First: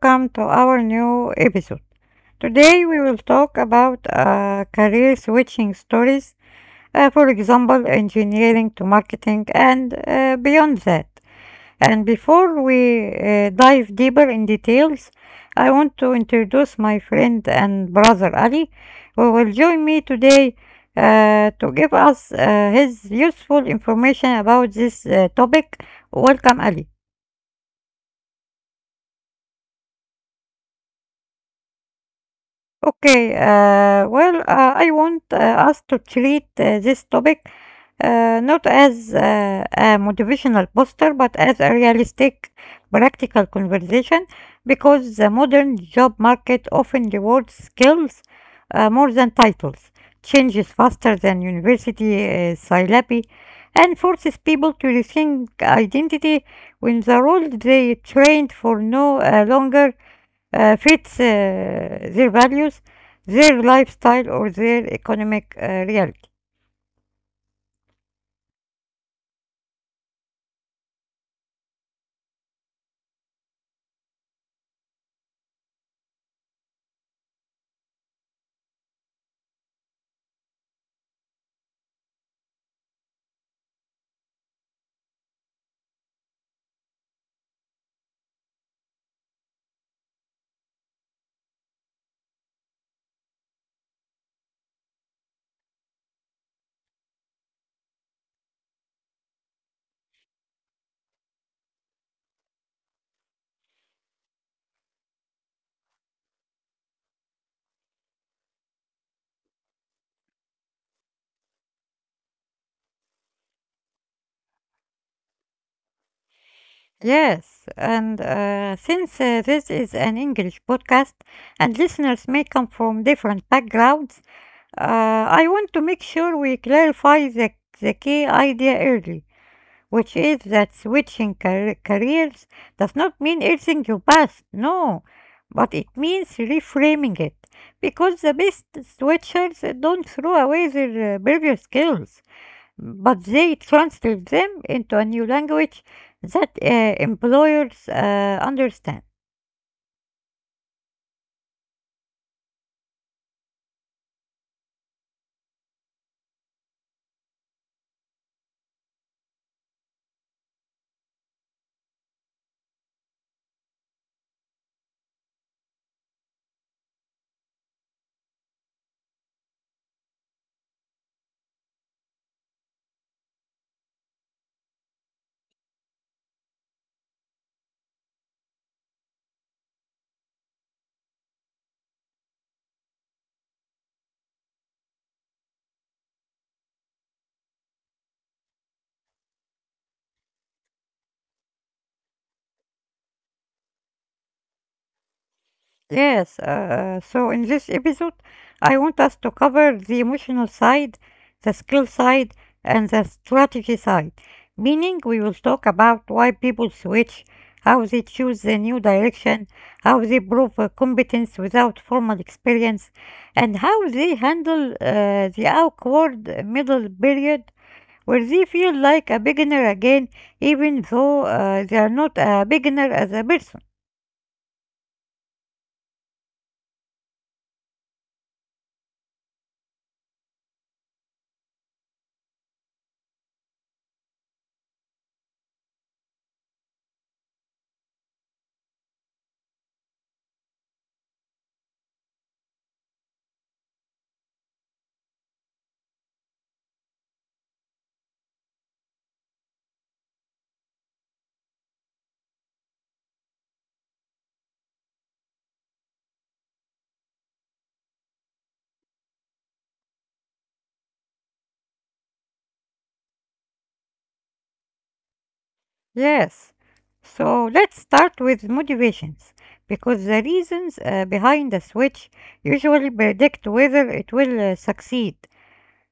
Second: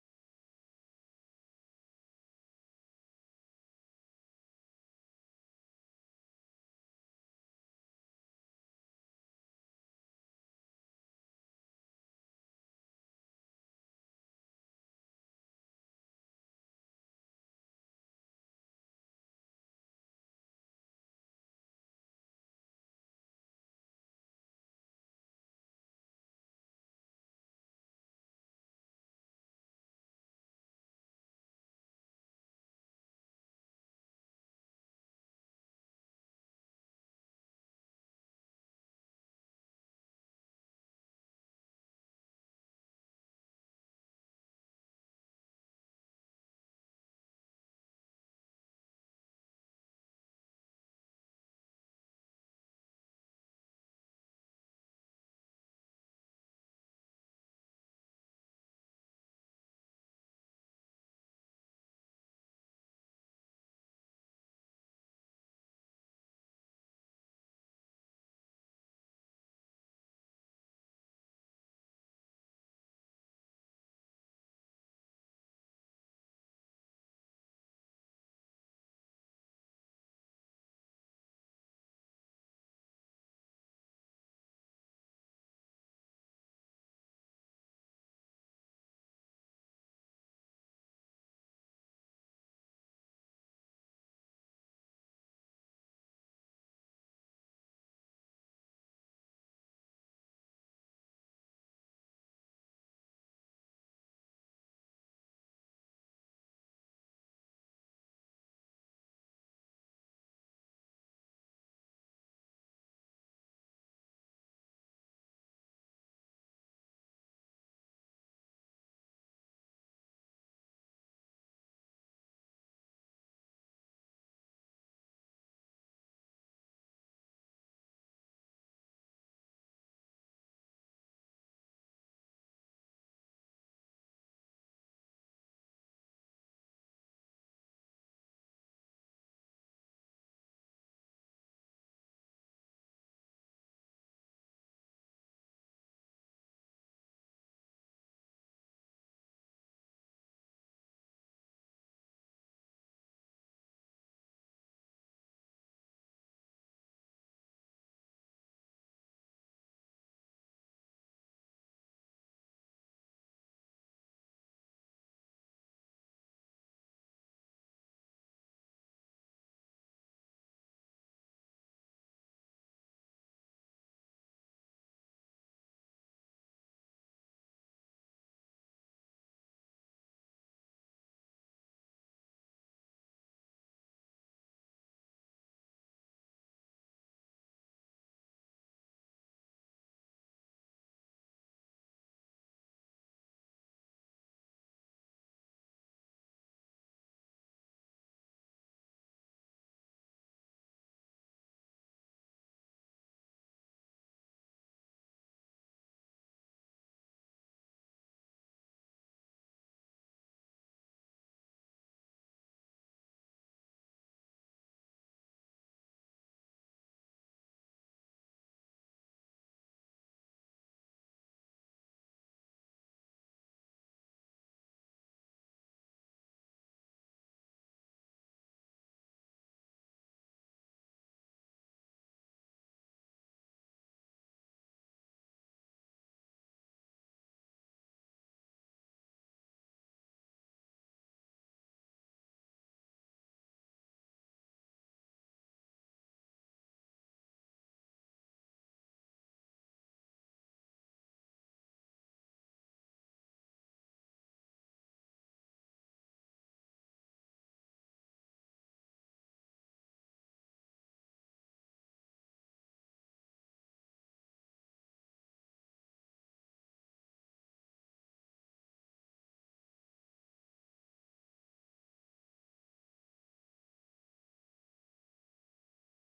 welcome to our new episode. Today, we will talk about career switching stories, for example, engineering to marketing, and beyond that. And before we dive deeper in details, I want to introduce my friend and brother Ali, who will join me today to give us his useful information about this topic. Welcome, Ali. Okay, I want us to treat this topic not as a motivational poster, but as a realistic, practical conversation because the modern job market often rewards skills more than titles, changes faster than university syllabi, and forces people to rethink identity when the role they trained for no longer fits their values, their lifestyle, or their economic reality. Yes, and since this is an English podcast and listeners may come from different backgrounds, I want to make sure we clarify the key idea early, which is that switching careers does not mean erasing your past, no, but it means reframing it. Because the best switchers don't throw away their previous skills, but they translate them into a new language that employers understand. Yes, so in this episode, I want us to cover the emotional side, the skill side, and the strategy side. Meaning, we will talk about why people switch, how they choose a new direction, how they prove competence without formal experience, and how they handle the awkward middle period where they feel like a beginner again, even though they are not a beginner as a person. Yes. So let's start with motivations because the reasons behind the switch usually predict whether it will succeed.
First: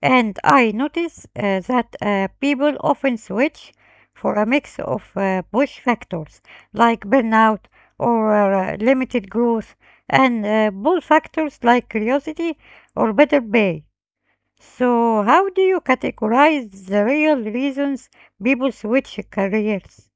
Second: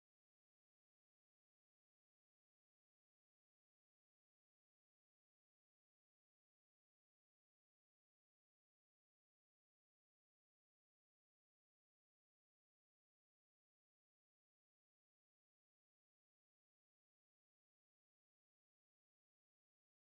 And I notice that people often switch for a mix of push factors like burnout or limited growth and pull factors like curiosity or better pay. So, how do you categorize the real reasons people switch careers?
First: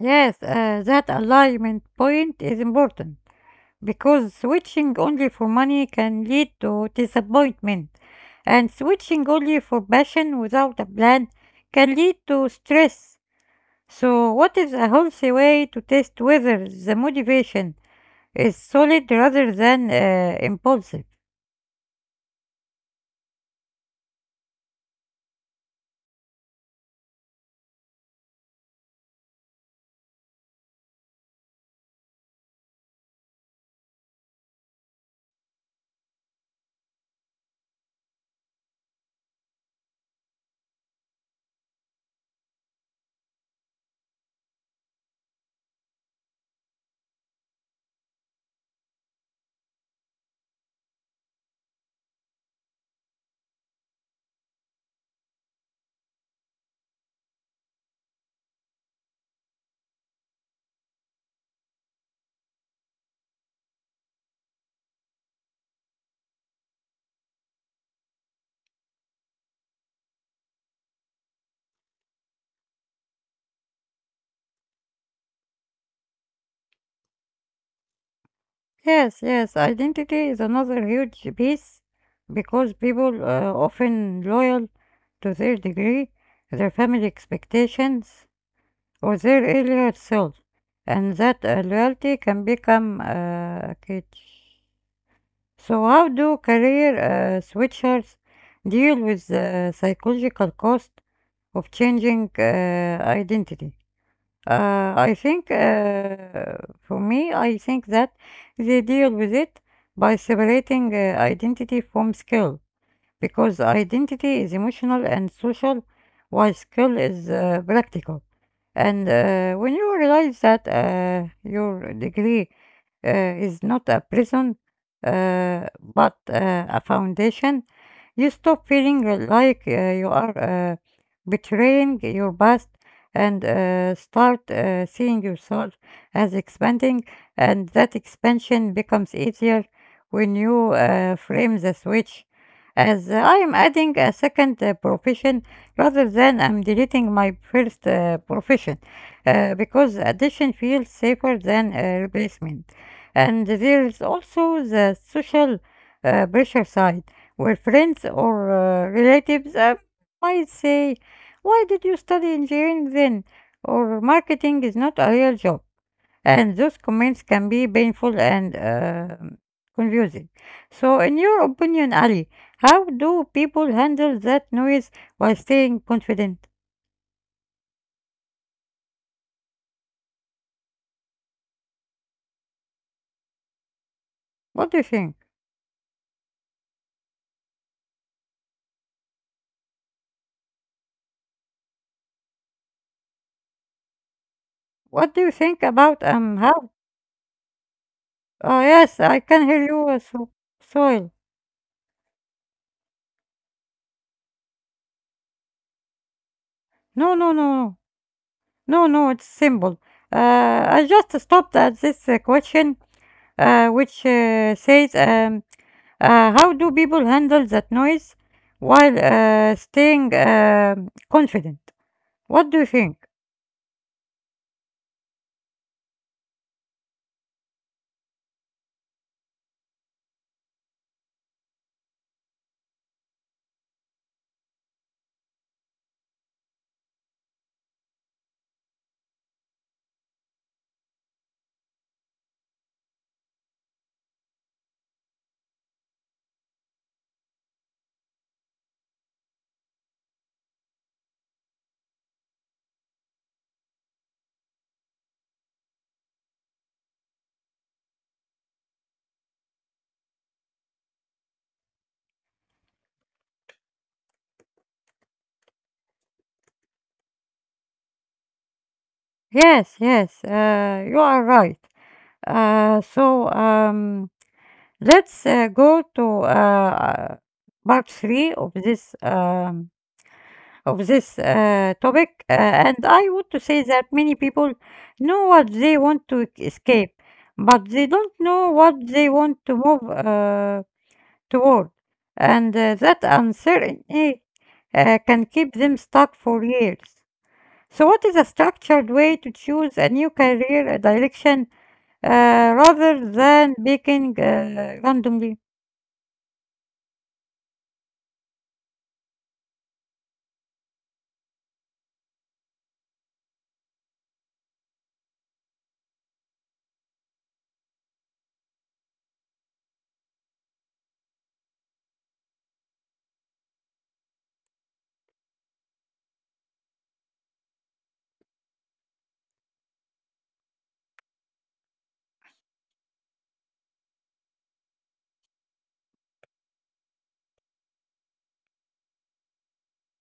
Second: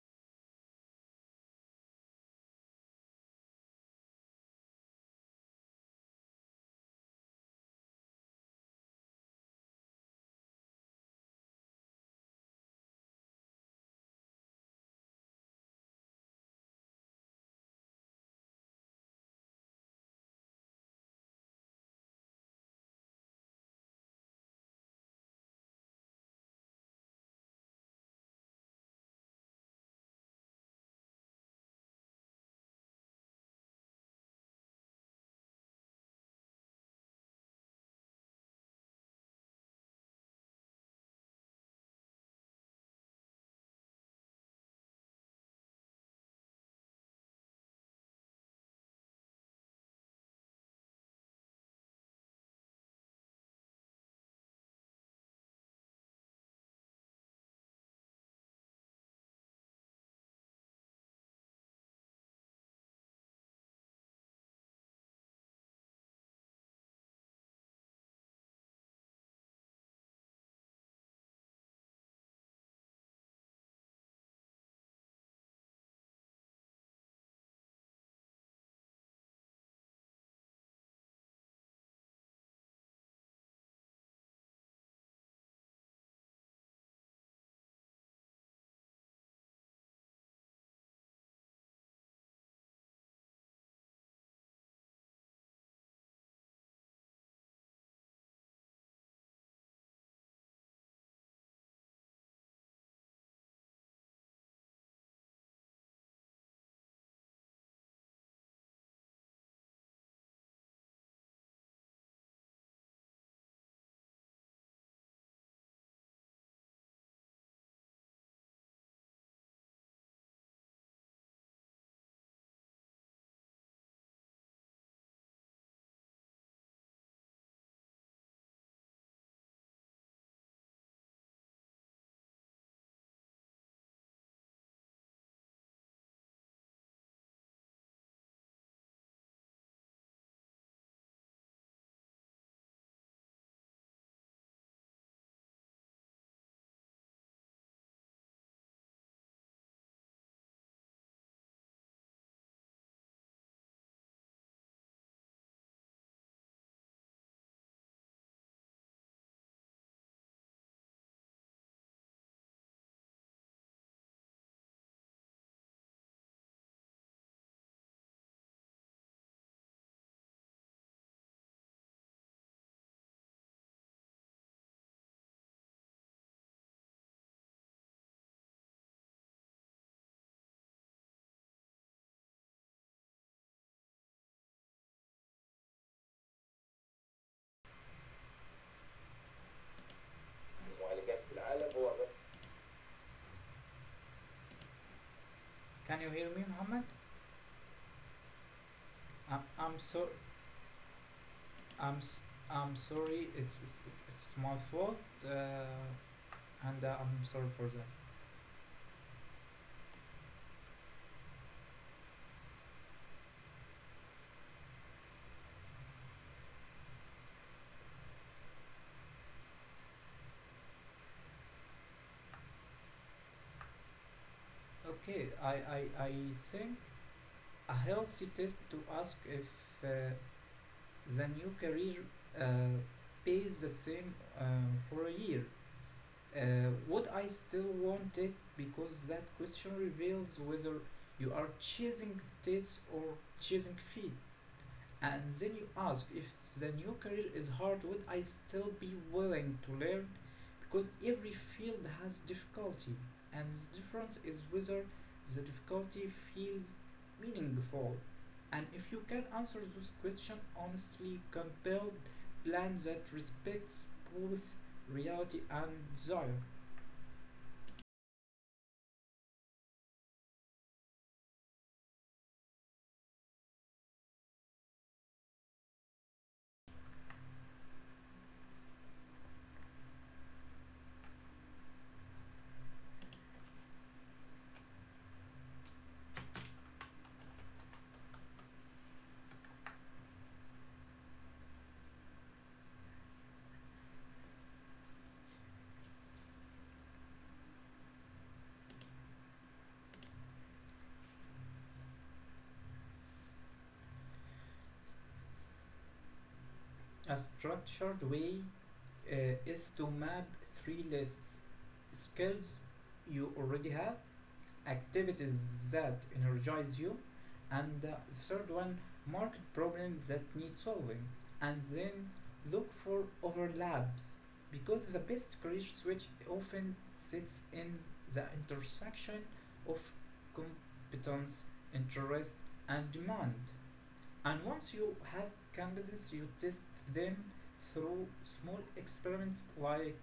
Yes, that alignment point is important because switching only for money can lead to disappointment, and switching only for passion without a plan can lead to stress. So, what is a healthy way to test whether the motivation is solid rather than impulsive? Yes, yes, identity is another huge piece because people often loyal to their degree, their family expectations, or their earlier self, and that loyalty can become cage. So, how do career switchers deal with the psychological cost of changing identity? I think, for me, I think that they deal with it by separating identity from skill because identity is emotional and social, while skill is practical. And when you realize that your degree is not a prison but a foundation, you stop feeling like you are betraying your past and start seeing yourself as expanding, and that expansion becomes easier when you frame the switch. As I am adding a second profession rather than I'm deleting my first profession because addition feels safer than replacement. And there is also the social pressure side where friends or relatives might say, "Why did you study engineering then?" Or, "Marketing is not a real job," and those comments can be painful and confusing. So, in your opinion, Ali, how do people handle that noise while staying confident? What do you think? المعالجات في العالم هو الرقم. What do you think Can about you hear me, how? Mohammed? Oh yes, I can hear I'm you. So So soil. I'm I I'm sorry. It's my fault, uh, and No, I'm no, sorry no, for no, that. no, no. It's simple. I just stopped at this question which says, how do people handle that noise while staying confident? What do you think? Okay, I, I I think a healthy test to ask if uh, the new career uh, pays the same for a year. Would I still want it? Because that question reveals whether you are chasing states or chasing feet. And then you ask if the new career is hard, would I still be willing to learn? Because every field has difficulty, and the difference is whether the difficulty feels meaningful. And if you can answer this question honestly, compelled plan that respects both reality and desire. Yes, yes, you are right. So let's go to part 3 of this of this topic, and I want to say that many people know what they want to escape, but they don't know what they want to move toward, and that uncertainty can keep them stuck for years. So, what is a structured way to choose a new career direction uh, rather than picking randomly? A structured way uh, is to map three lists, skills you already have, activities that energize you, and the third one, market problems that need solving, and then look for overlaps, because the best career switch often sits in the intersection of competence, interest, and demand. And once you have candidates, you test them through small experiments like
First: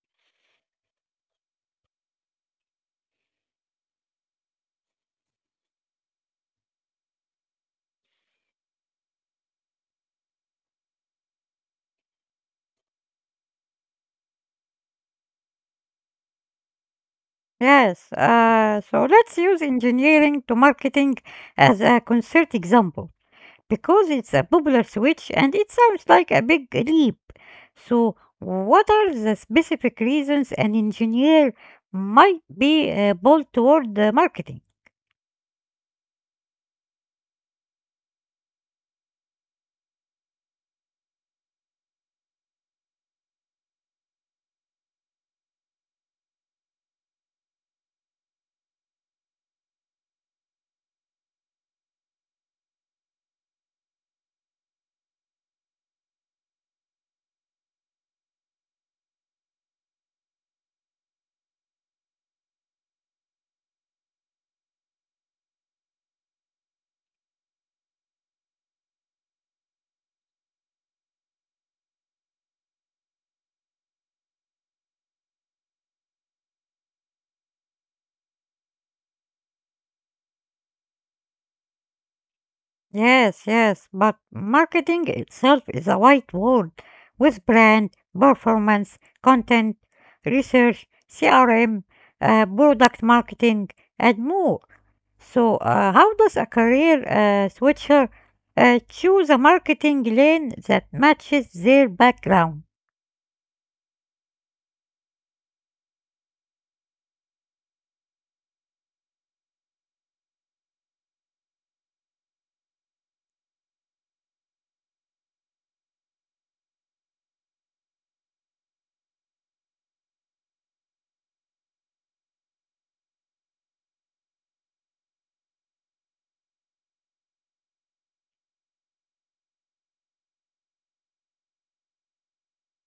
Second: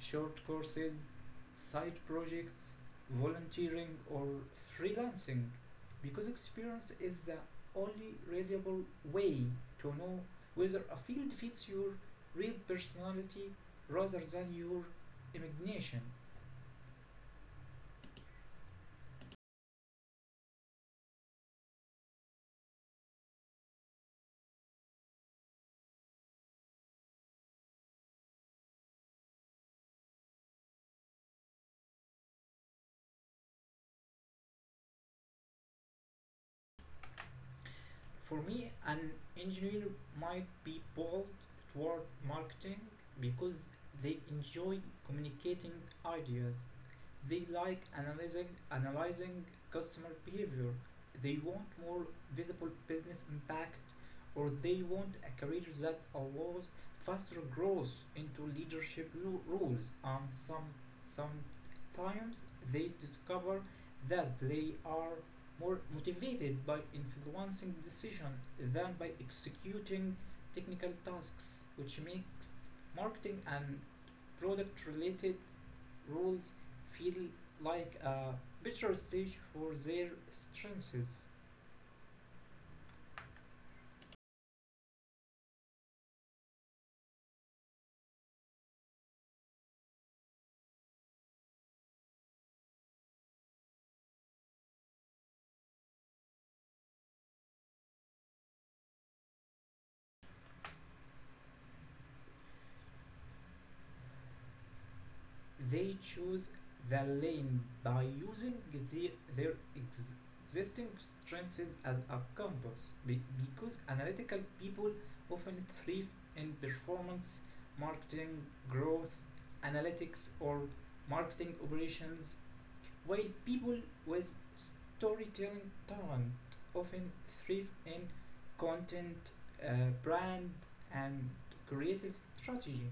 short courses, side projects, volunteering, or freelancing. Because experience is the only reliable way to know whether a field fits your real personality rather than your imagination. Yes, so let's use engineering to marketing as a concrete example. Because it's a popular switch and it sounds like a big leap. So, what are the specific reasons an engineer might be bold toward the marketing? For me, an engineer might be bold toward marketing because they enjoy communicating ideas, they like analyzing customer behavior. They want more visible business impact, or they want a career that allows faster growth into leadership roles. And sometimes they discover that they are more motivated by influencing decision than by executing technical tasks, which makes marketing and product related rules feel like a better stage for their strengths. Yes, yes, but marketing itself is a wide world with brand, performance, content, research, CRM, product marketing, and more. So, how does a career switcher choose a marketing lane that matches their background? They choose the lane by using their existing strengths as a compass because analytical people often thrive in performance, marketing, growth, analytics, or marketing operations, while people with storytelling talent often thrive in content, uh, brand, and creative strategy,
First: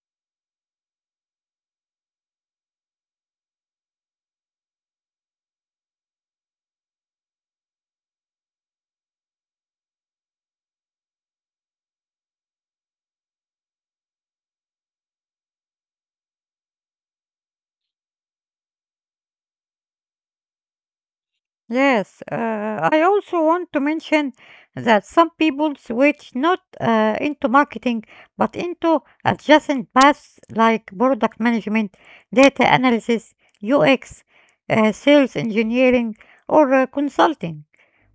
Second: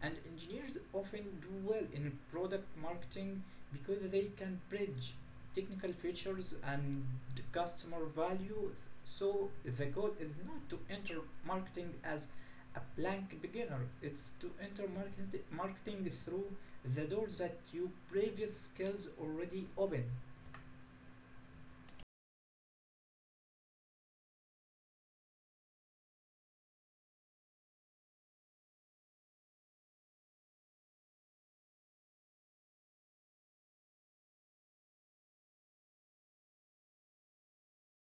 and engineers often do well in product marketing because they can bridge technical features and customer value. So the goal is not to enter marketing as a blank beginner, it's to enter marketing through the doors that your previous skills already open. Yes, I also want to mention that some people switch not into marketing but into adjacent paths like product management, data analysis, UX, sales engineering, or consulting,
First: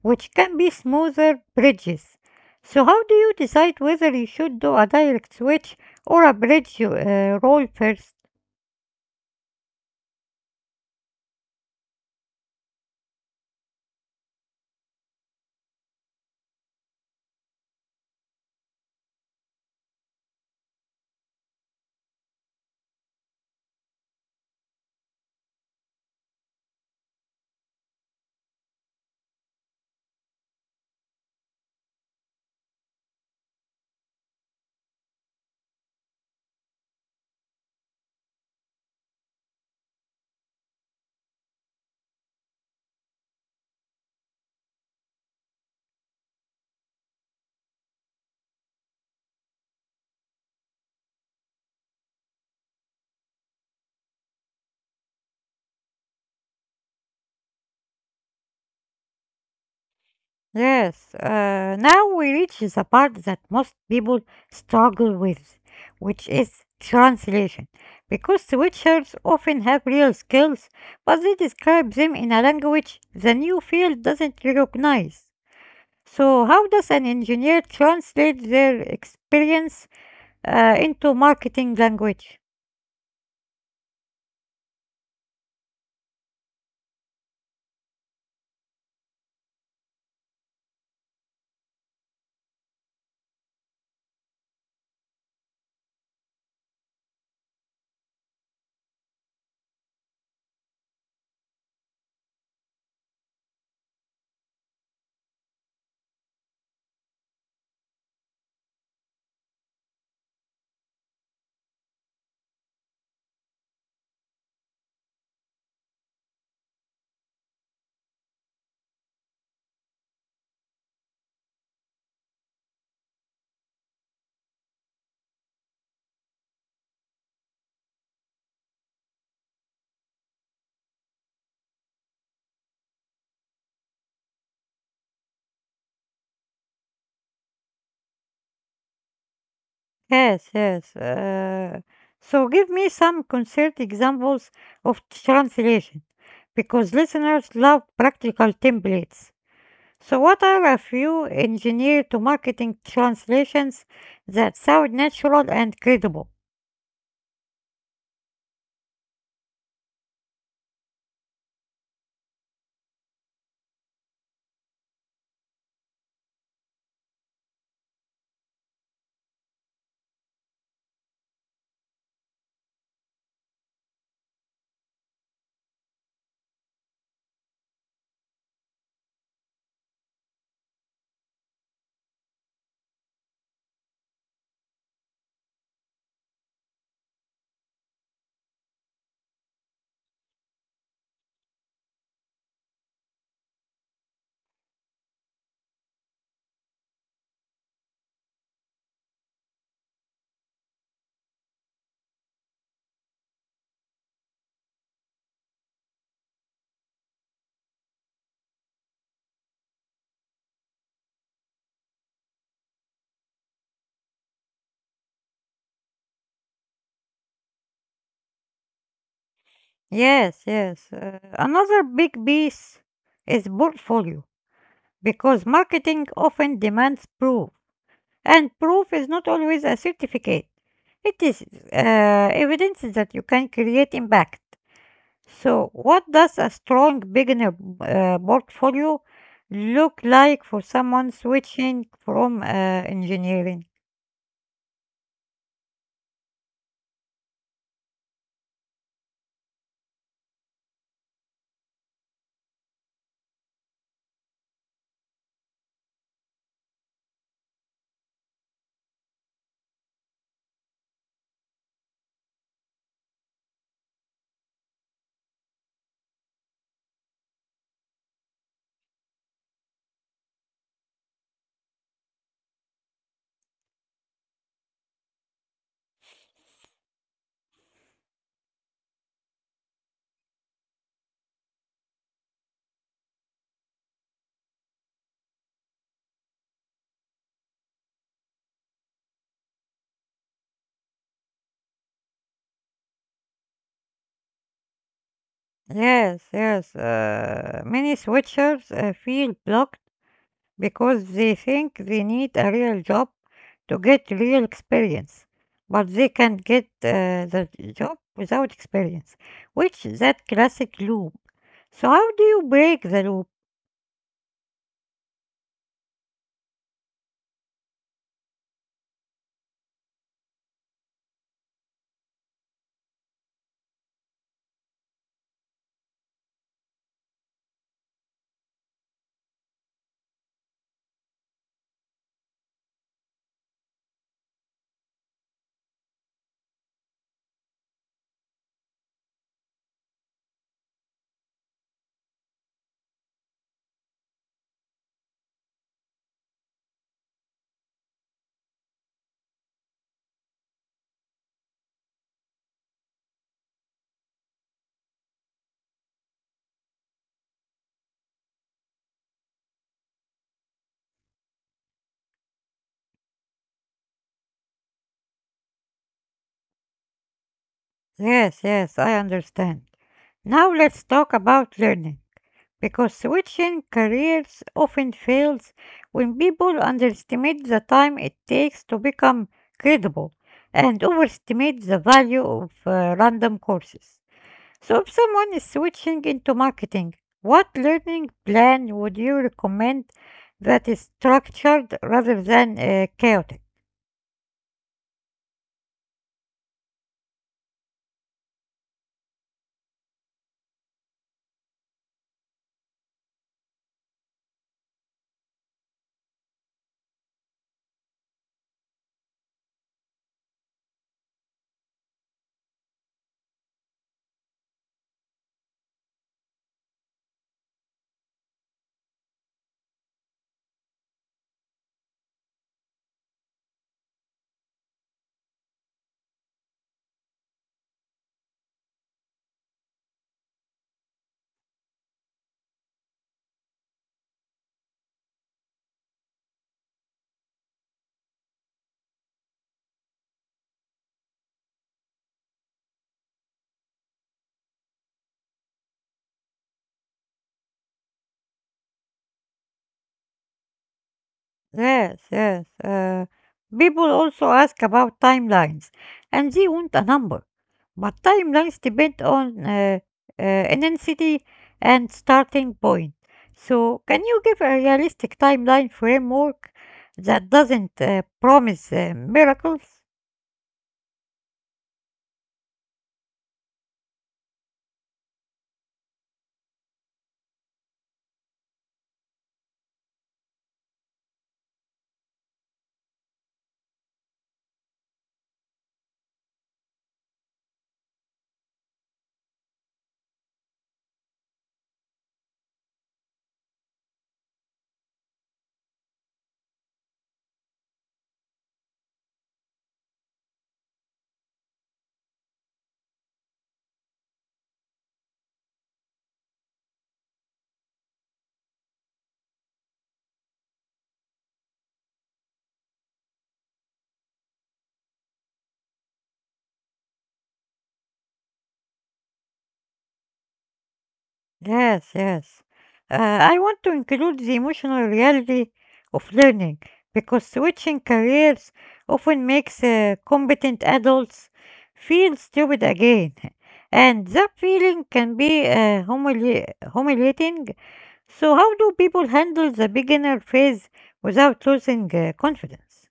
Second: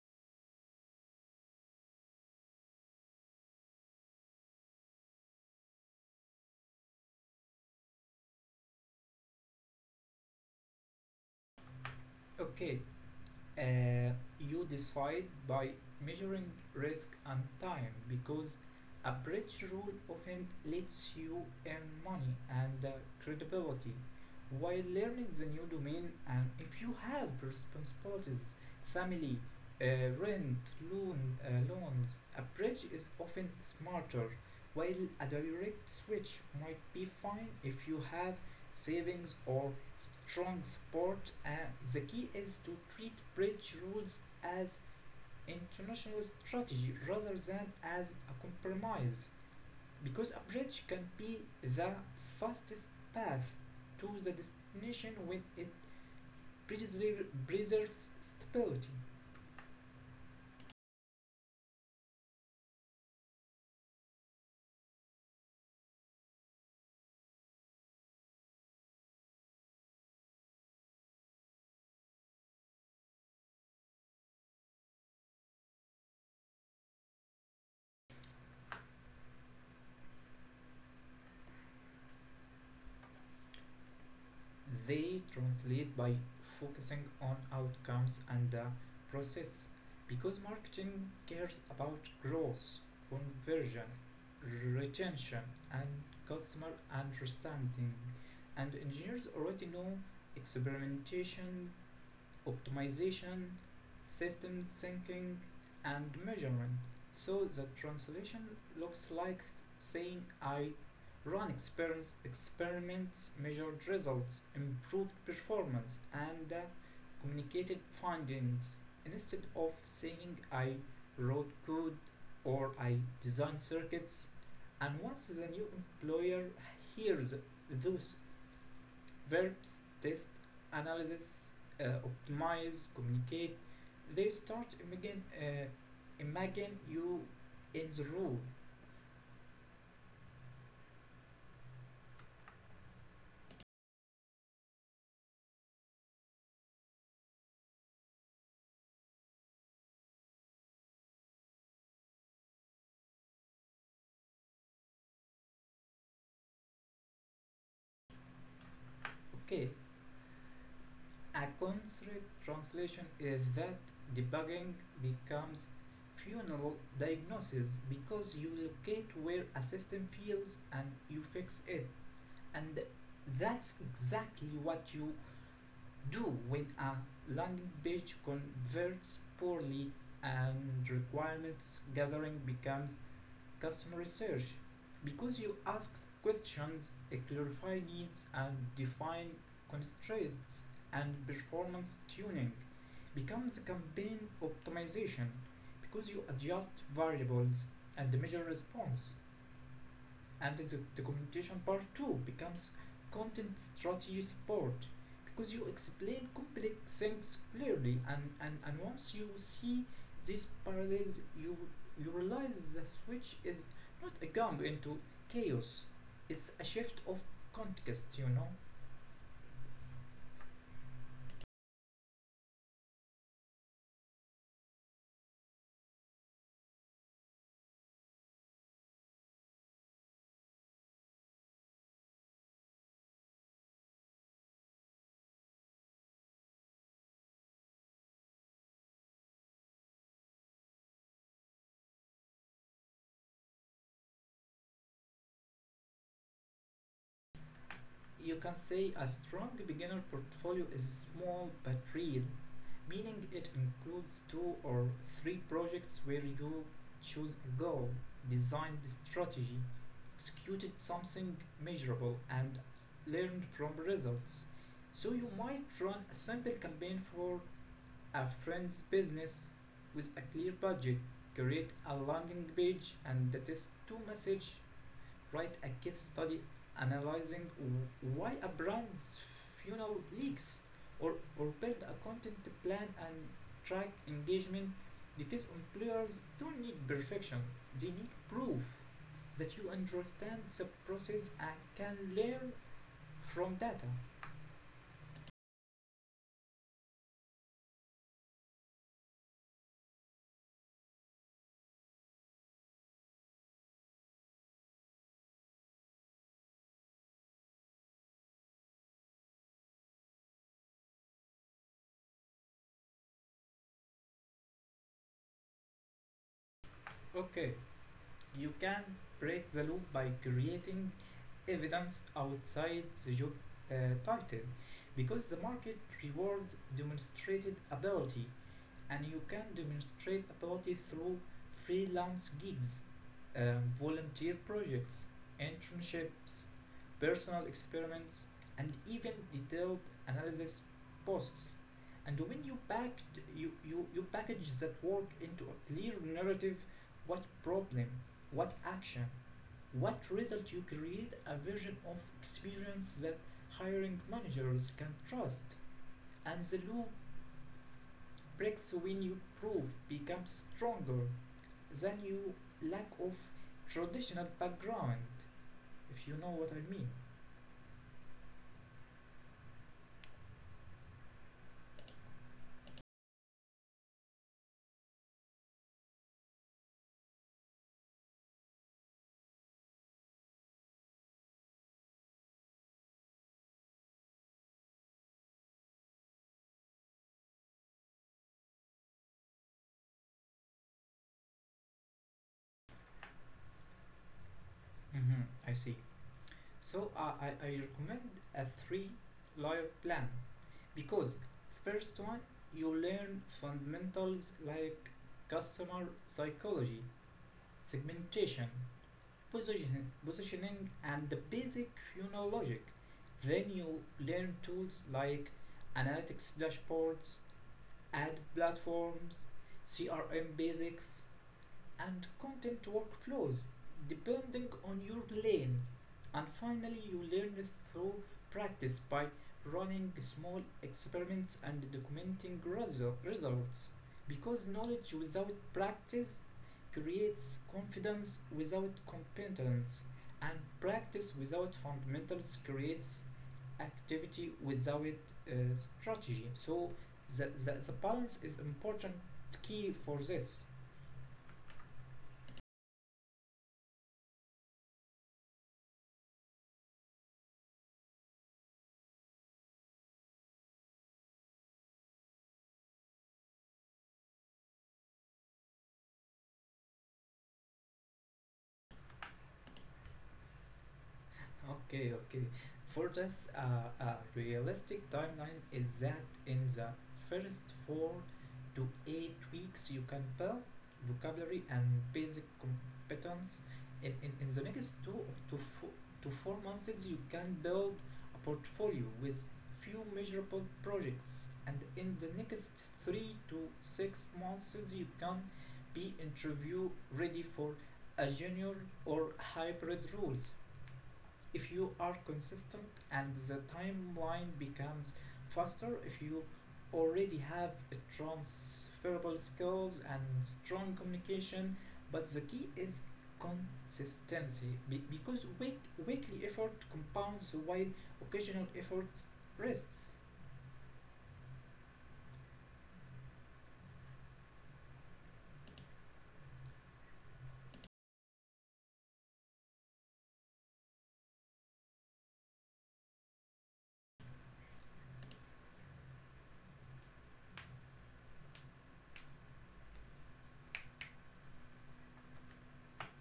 which can be smoother bridges. So, how do you decide whether you should do a direct switch or a bridge roll first? Okay. Uh, you decide by measuring risk and time, because a bridge rule often lets you earn money and credibility while learning the new domain. And if you have responsibilities, family, uh, rent, loan, loans, a bridge is often smarter. While a direct switch might be fine if you have savings or strong support. The key is to treat bridge rules as international strategy rather than as a compromise, because a bridge can be the fastest path to the destination when it preserves stability. Yes, now we reach the part that most people struggle with, which is translation. Because switchers often have real skills, but they describe them in a language the new field doesn't recognize. So, how does an engineer translate their experience into marketing language? They translate by focusing on outcomes and the process, because marketing cares about growth, conversion, retention, and customer understanding. And engineers already know experimentation, optimization, system syncing, and measuring. So the translation looks like saying I run experiments, measured results, improved performance, and communicated findings, instead of saying I wrote code or I designed circuits. And once the new employer hears those verbs, test, analysis, optimize, communicate. They start imagine you in the role. Yes, yes. So give me some concrete examples of translation, because listeners love practical templates. So what are a few engineer to marketing translations that sound natural and credible? Okay, a concrete translation is that debugging becomes funeral diagnosis, because you locate where a system fails and you fix it. And that's exactly what you do when a landing page converts poorly. And requirements gathering becomes customer research, because you ask questions, clarify needs, and define constraints. And performance tuning becomes campaign optimization, because you adjust variables and measure response. And the documentation part 2 becomes content strategy support, because you explain complex things clearly. And once you see these parallels, you realize the switch is not a jump into chaos, it's a shift of context. Yes, yes. Another big piece is portfolio, because marketing often demands proof, and proof is not always a certificate. It is uh, evidence that you can create impact. So, what does a strong beginner portfolio look like for someone switching from engineering? You can say a strong beginner portfolio is small but real, meaning it includes two or three projects where you choose a goal, design the strategy, executed something measurable, and learned from results. So you might run a simple campaign for a friend's business with a clear budget, create a landing page and a test to message, write a case study analyzing why a brand's funnel leaks, or build a content plan and track engagement, because employers don't need perfection, they need proof that you understand the process and can learn from data. Yes, yes. Many switchers feel blocked because they think they need a real job to get real experience, but they can't get the job without experience, which is that classic loop. So, how do you break the loop? Okay, you can break the loop by creating evidence outside the job uh, title, because the market rewards demonstrated ability, and you can demonstrate ability through freelance gigs, volunteer projects, internships, personal experiments, and even detailed analysis posts. And when you packed you, you, you package that work into a clear narrative, what problem, what action, what result you create a version of experience that hiring managers can trust. And the loop breaks when you prove becomes stronger than you lack of traditional background, if you know what I mean. Yes, yes, I understand. Now let's talk about learning, because switching careers often fails when people underestimate the time it takes to become credible and overestimate the value of random courses. So, if someone is switching into marketing, what learning plan would you recommend that is structured rather than chaotic? Mm-hmm. I see. So I recommend a three layer plan, because first one, you learn fundamentals like customer psychology, segmentation, positioning, and the basic logic. Then you learn tools like analytics dashboards, ad platforms, CRM basics, and content workflows, depending on your lane. And finally, you learn through practice by running small experiments and documenting results. Because knowledge without practice creates confidence without competence, and practice without fundamentals creates activity without uh, strategy. So the balance is important, key for this. Yes, yes. People also ask about timelines, and they want a number. But timelines depend on intensity and starting point. So, can you give a realistic timeline framework that doesn't promise miracles? Okay, okay. For this, a realistic timeline is that in the first 4 to 8 weeks you can build vocabulary and basic competence. In the next two to four, to four months you can build a portfolio with few measurable projects, and in the next 3 to 6 months you can be interview ready for a junior or hybrid roles, if you are consistent. And the timeline becomes faster if you already have a transferable skills and strong communication, but the key is consistency, because weekly effort compounds while occasional effort rests. Yes, yes. I want to include the emotional reality of learning because switching careers often makes competent adults feel stupid again. And that feeling can be humiliating. So, how do people handle the beginner phase without losing confidence?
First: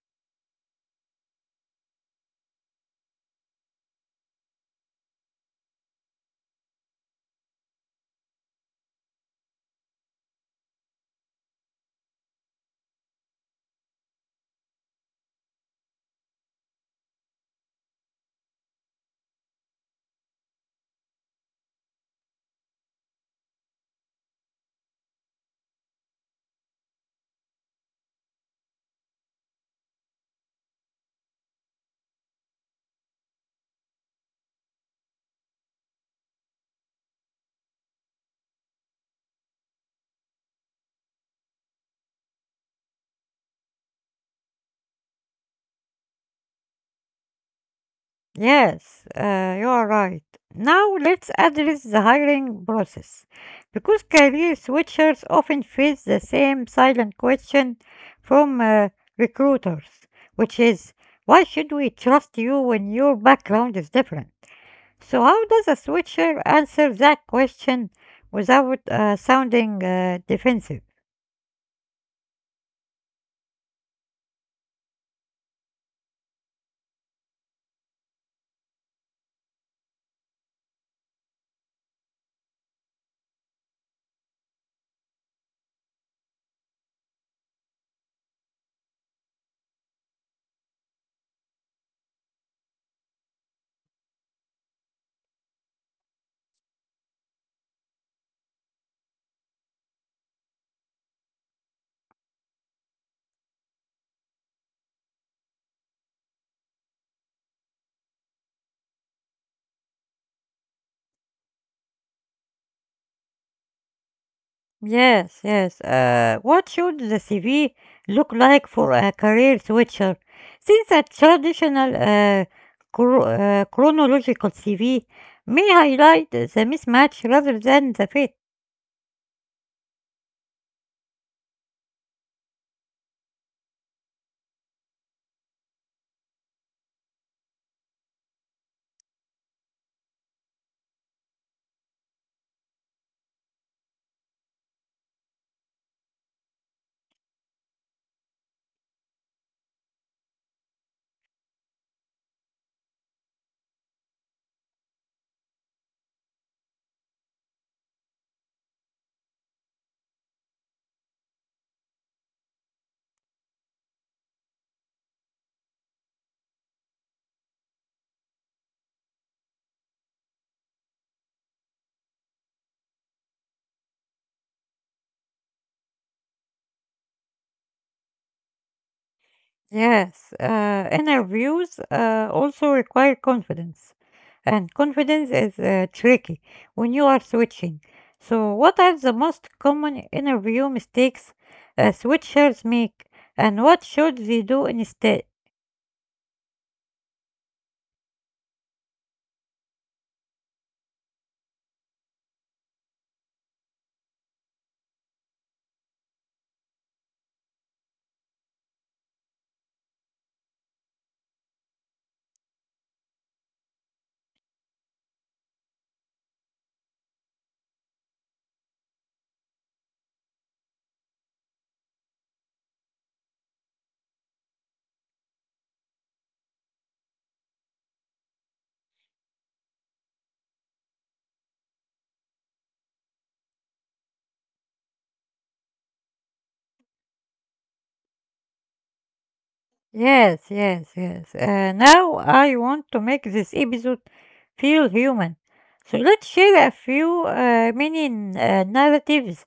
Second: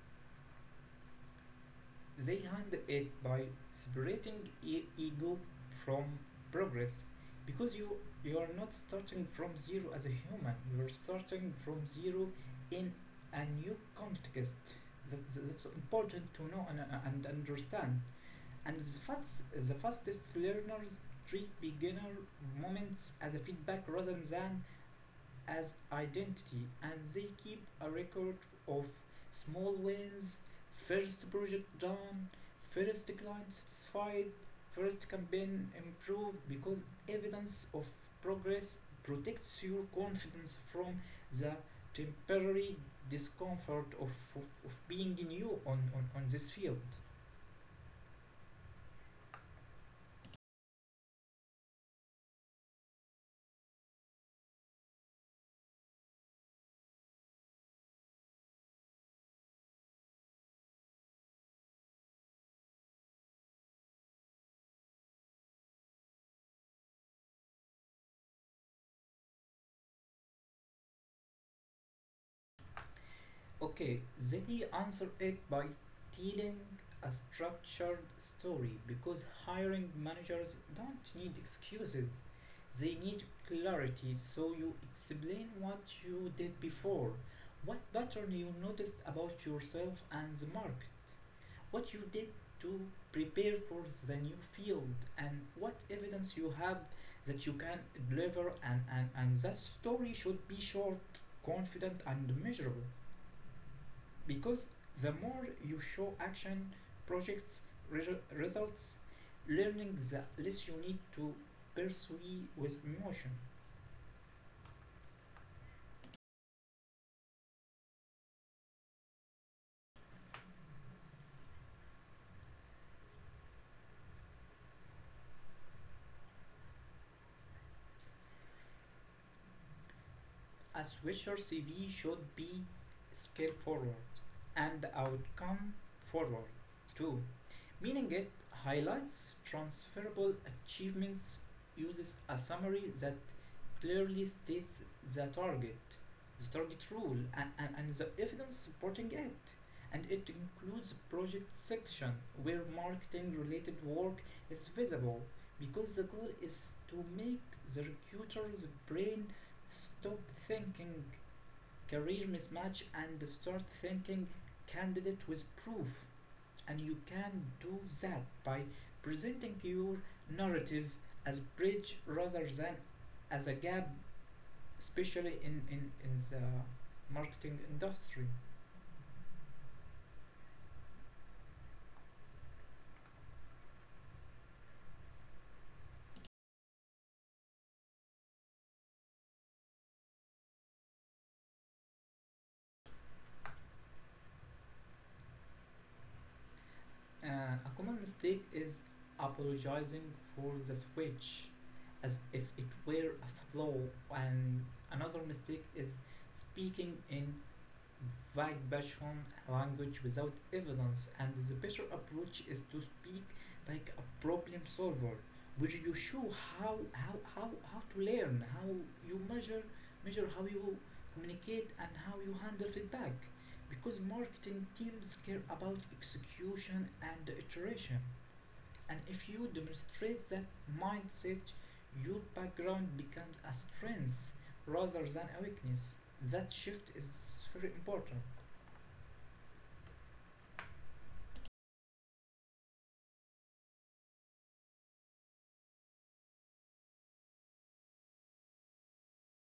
They hand it by separating ego from progress, because you are not starting from zero as a human. You are starting from zero in a new context. That's important to know and understand. And the fastest learners treat beginner moments as a feedback rather than as identity, and they keep a record of small wins, first project done, first client satisfied, first campaign improved because evidence of progress protects your confidence from the temporary discomfort of being new on this field. Yes, you are right. Now let's address the hiring process. Because career switchers often face the same silent question from recruiters, which is, why should we trust you when your background is different? So, how does a switcher answer that question without sounding defensive? Okay, Ziggy answered it by telling a structured story, because hiring managers don't need excuses. They need clarity, so you explain what you did before, what pattern you noticed about yourself and the market, what you did to prepare for the new field, and what evidence you have that you can deliver. And that story should be short, confident, and measurable, because the more you show action projects, results, learning the less you need to pursue with emotion. Yes, yes. What should the CV look like for a career switcher? Since a traditional chronological CV may highlight the mismatch rather than the fit. A switcher CV should be scale forward and outcome forward too, meaning it highlights transferable achievements, uses a summary that clearly states the target, the target rule, and the evidence supporting it. And it includes project section where marketing related work is visible, because the goal is to make the recruiter's brain stop thinking career mismatch and start thinking candidate with proof. And you can do that by presenting your narrative as a bridge rather than as a gap, especially in the marketing industry. Yes, interviews also require confidence, and confidence is tricky when you are switching. So, what are the most common interview mistakes switchers make, and what should they do instead? A common mistake is apologizing for the switch as if it were a flaw, and another mistake is speaking in vague passion language without evidence. And the better approach is to speak like a problem solver, where you show how to learn, how you measure, how you communicate, and how you handle feedback. Because marketing teams care about execution and iteration. And if you demonstrate that mindset, your background becomes a strength rather than a weakness. That shift is very important. Yes, yes, yes. Now I want to make this episode feel human. So let's share a few mini narratives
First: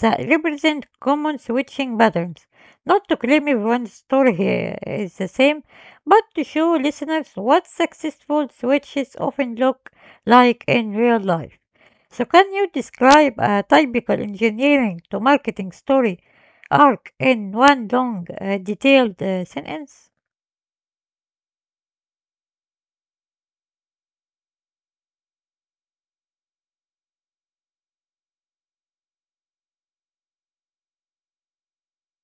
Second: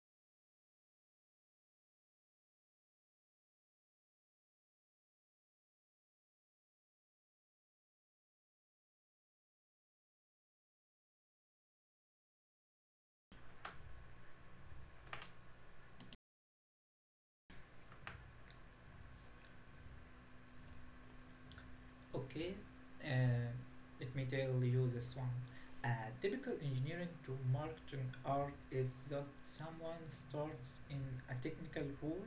that represent common switching patterns. Not to claim everyone's story here is the same, but to show listeners what successful switches often look like in real life. So, can you describe a typical engineering to marketing story arc in one long, detailed sentence? Okay, uh, let me tell you this one. A typical engineering to marketing art is that someone starts in a technical role,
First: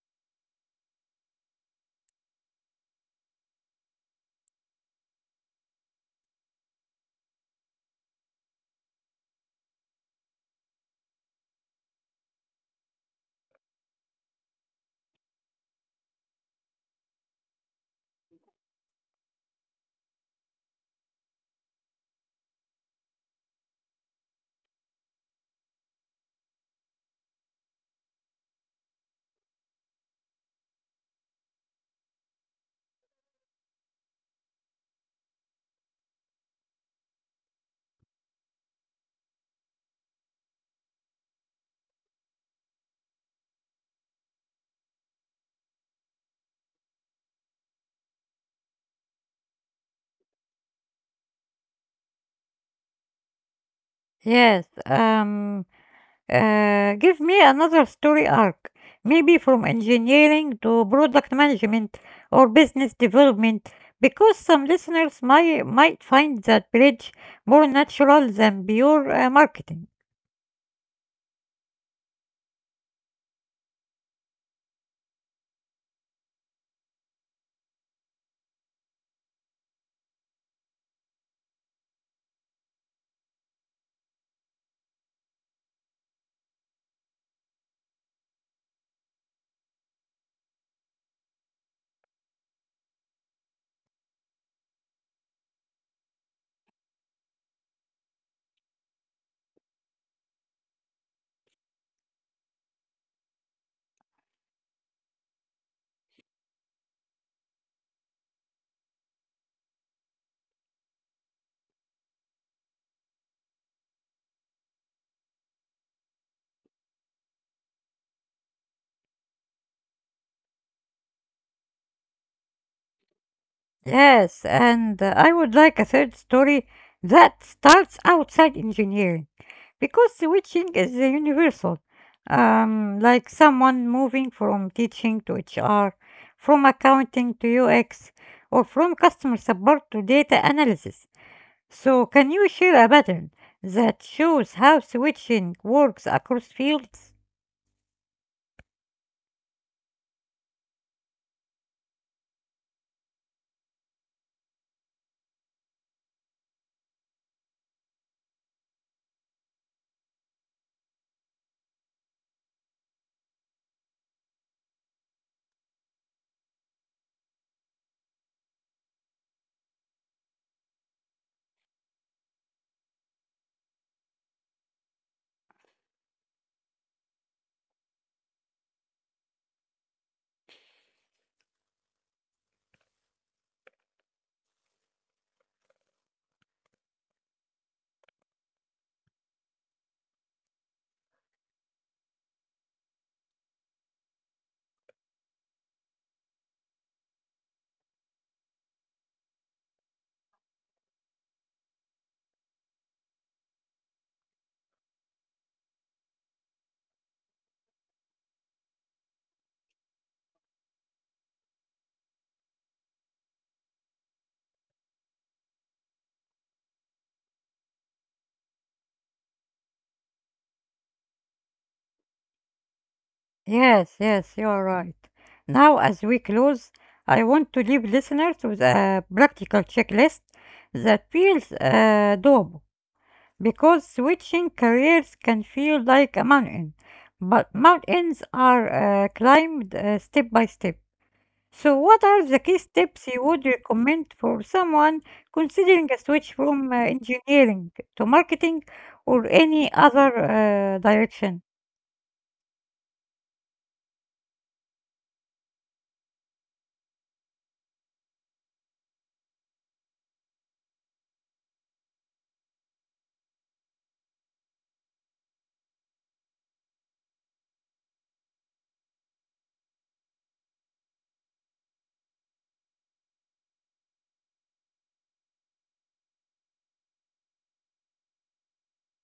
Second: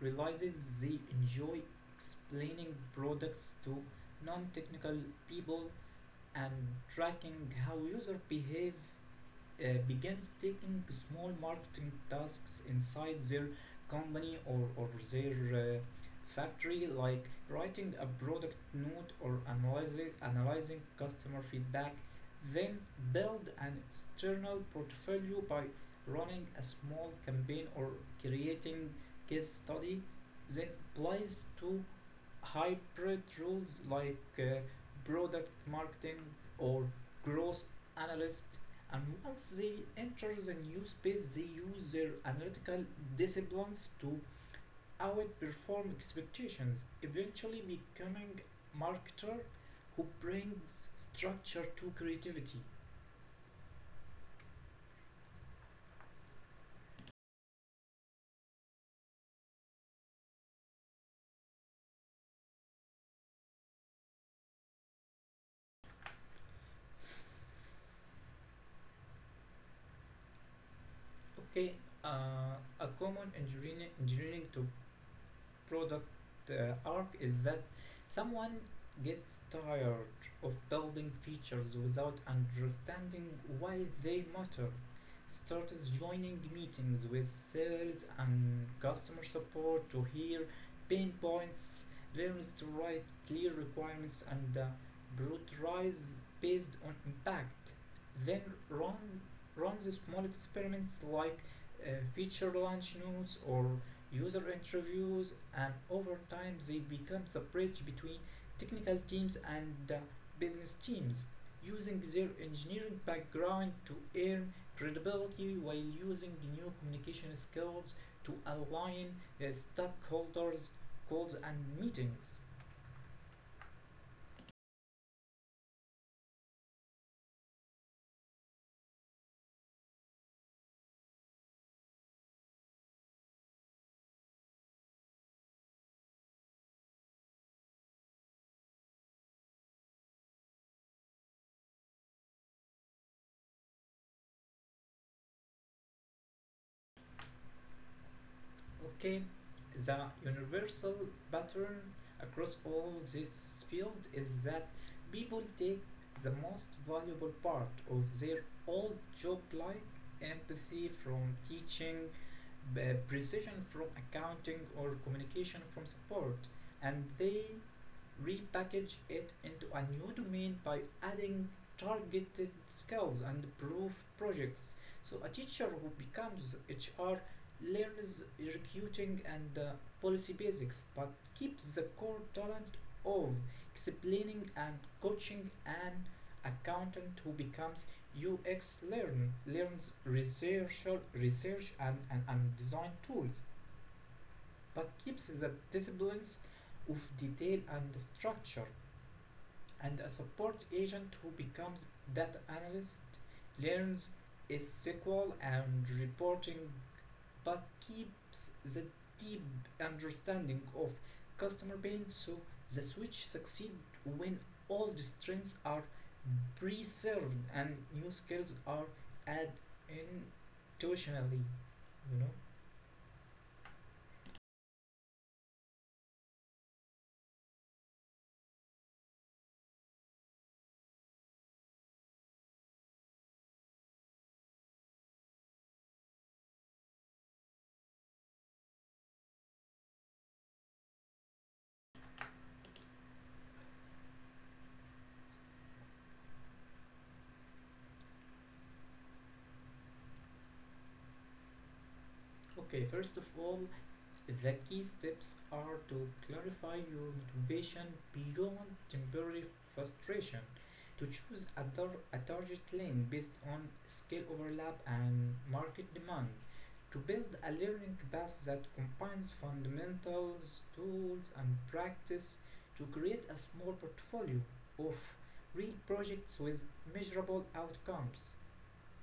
realizes they enjoy explaining products to non technical people and tracking how users behave, begins taking small marketing tasks inside their company, or their uh, factory, like writing a product note or analyzing customer feedback, then build an external portfolio by running a small campaign or creating case study, then applies to hybrid roles like product marketing or growth analyst, and once they enter the new space they use their analytical disciplines to outperform expectations, eventually becoming a marketer who brings structure to creativity. Yes, give me another story arc, maybe from engineering to product management or business development, because some listeners might find that bridge more natural than pure marketing. Okay uh, a common engineering to product arc is that someone gets tired of building features without understanding why they matter, starts joining meetings with sales and customer support to hear pain points, learns to write clear requirements and prioritize based on impact, then runs runs small experiments like uh, feature launch notes or user interviews, and over time they become the bridge between technical teams and business teams, using their engineering background to earn credibility while using new communication skills to align stakeholders' calls and meetings. Yes, and I would like a third story that starts outside engineering. Because switching is universal, like someone moving from teaching to HR, from accounting to UX, or from customer support to data analysis. So, can you share a pattern that shows how switching works across fields? Okay, the universal pattern across all this field is that people take the most valuable part of their old job, like empathy from teaching, precision from accounting, or communication from support, and they repackage it into a new domain by adding targeted skills and proof projects. So a teacher who becomes HR learns recruiting and policy basics, but keeps the core talent of explaining and coaching. An accountant who becomes UX learns research and design tools, but keeps the disciplines of detail and structure. And a support agent who becomes data analyst learns SQL and reporting, but keeps the deep understanding of customer pain. So the switch succeed when old strengths are preserved and new skills are added intuitionally you know Yes, yes, you are right. Now, as we close, I want to leave listeners with a practical checklist that feels doable, because switching careers can feel like a mountain, but mountains are climbed step by step. So, what are the key steps you would recommend for someone considering a switch from engineering to marketing or any other direction? okay, first of all, the key steps are to clarify your motivation beyond temporary frustration, to choose a target lane based on skill overlap and market demand, to build a learning path that combines fundamentals, tools, and practice, to create a small portfolio of real projects with measurable outcomes,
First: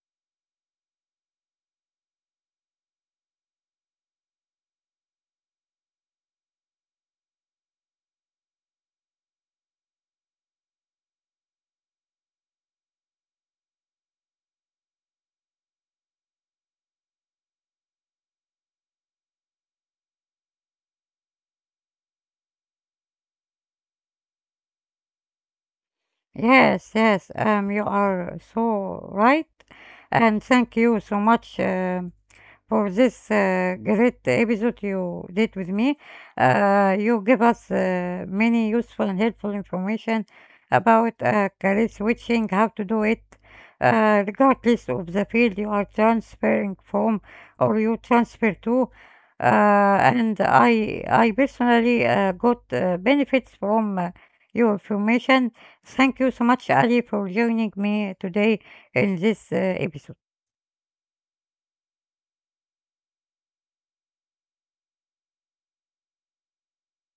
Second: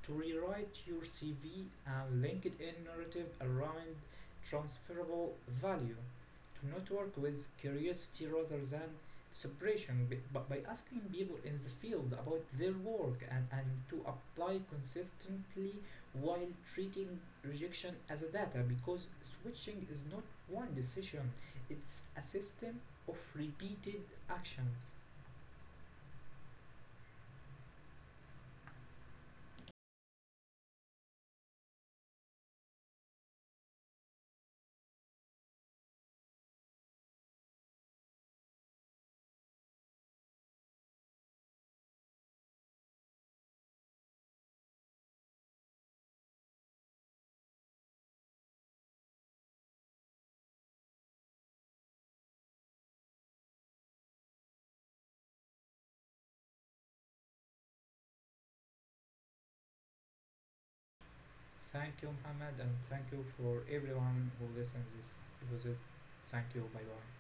to rewrite your CV and LinkedIn narrative around transferable value. To not work with curiosity rather than suppression, but by asking people in the field about their work, and to apply consistently while treating rejection as a data, because switching is not one decision, it's a system of repeated actions. Yes, yes, you are so right, and thank you so much. For this great episode you did with me, you gave us many useful and helpful information about career switching, how to do it, regardless of the field you are transferring from or you transfer to. And I personally got benefits from your information. Thank you so much, Ali, for joining me today in this episode. Thank you, Muhammad, and thank you for everyone who listens this episode. Thank you. Bye bye.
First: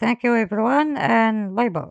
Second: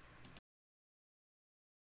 Thank you, everyone, and bye bye.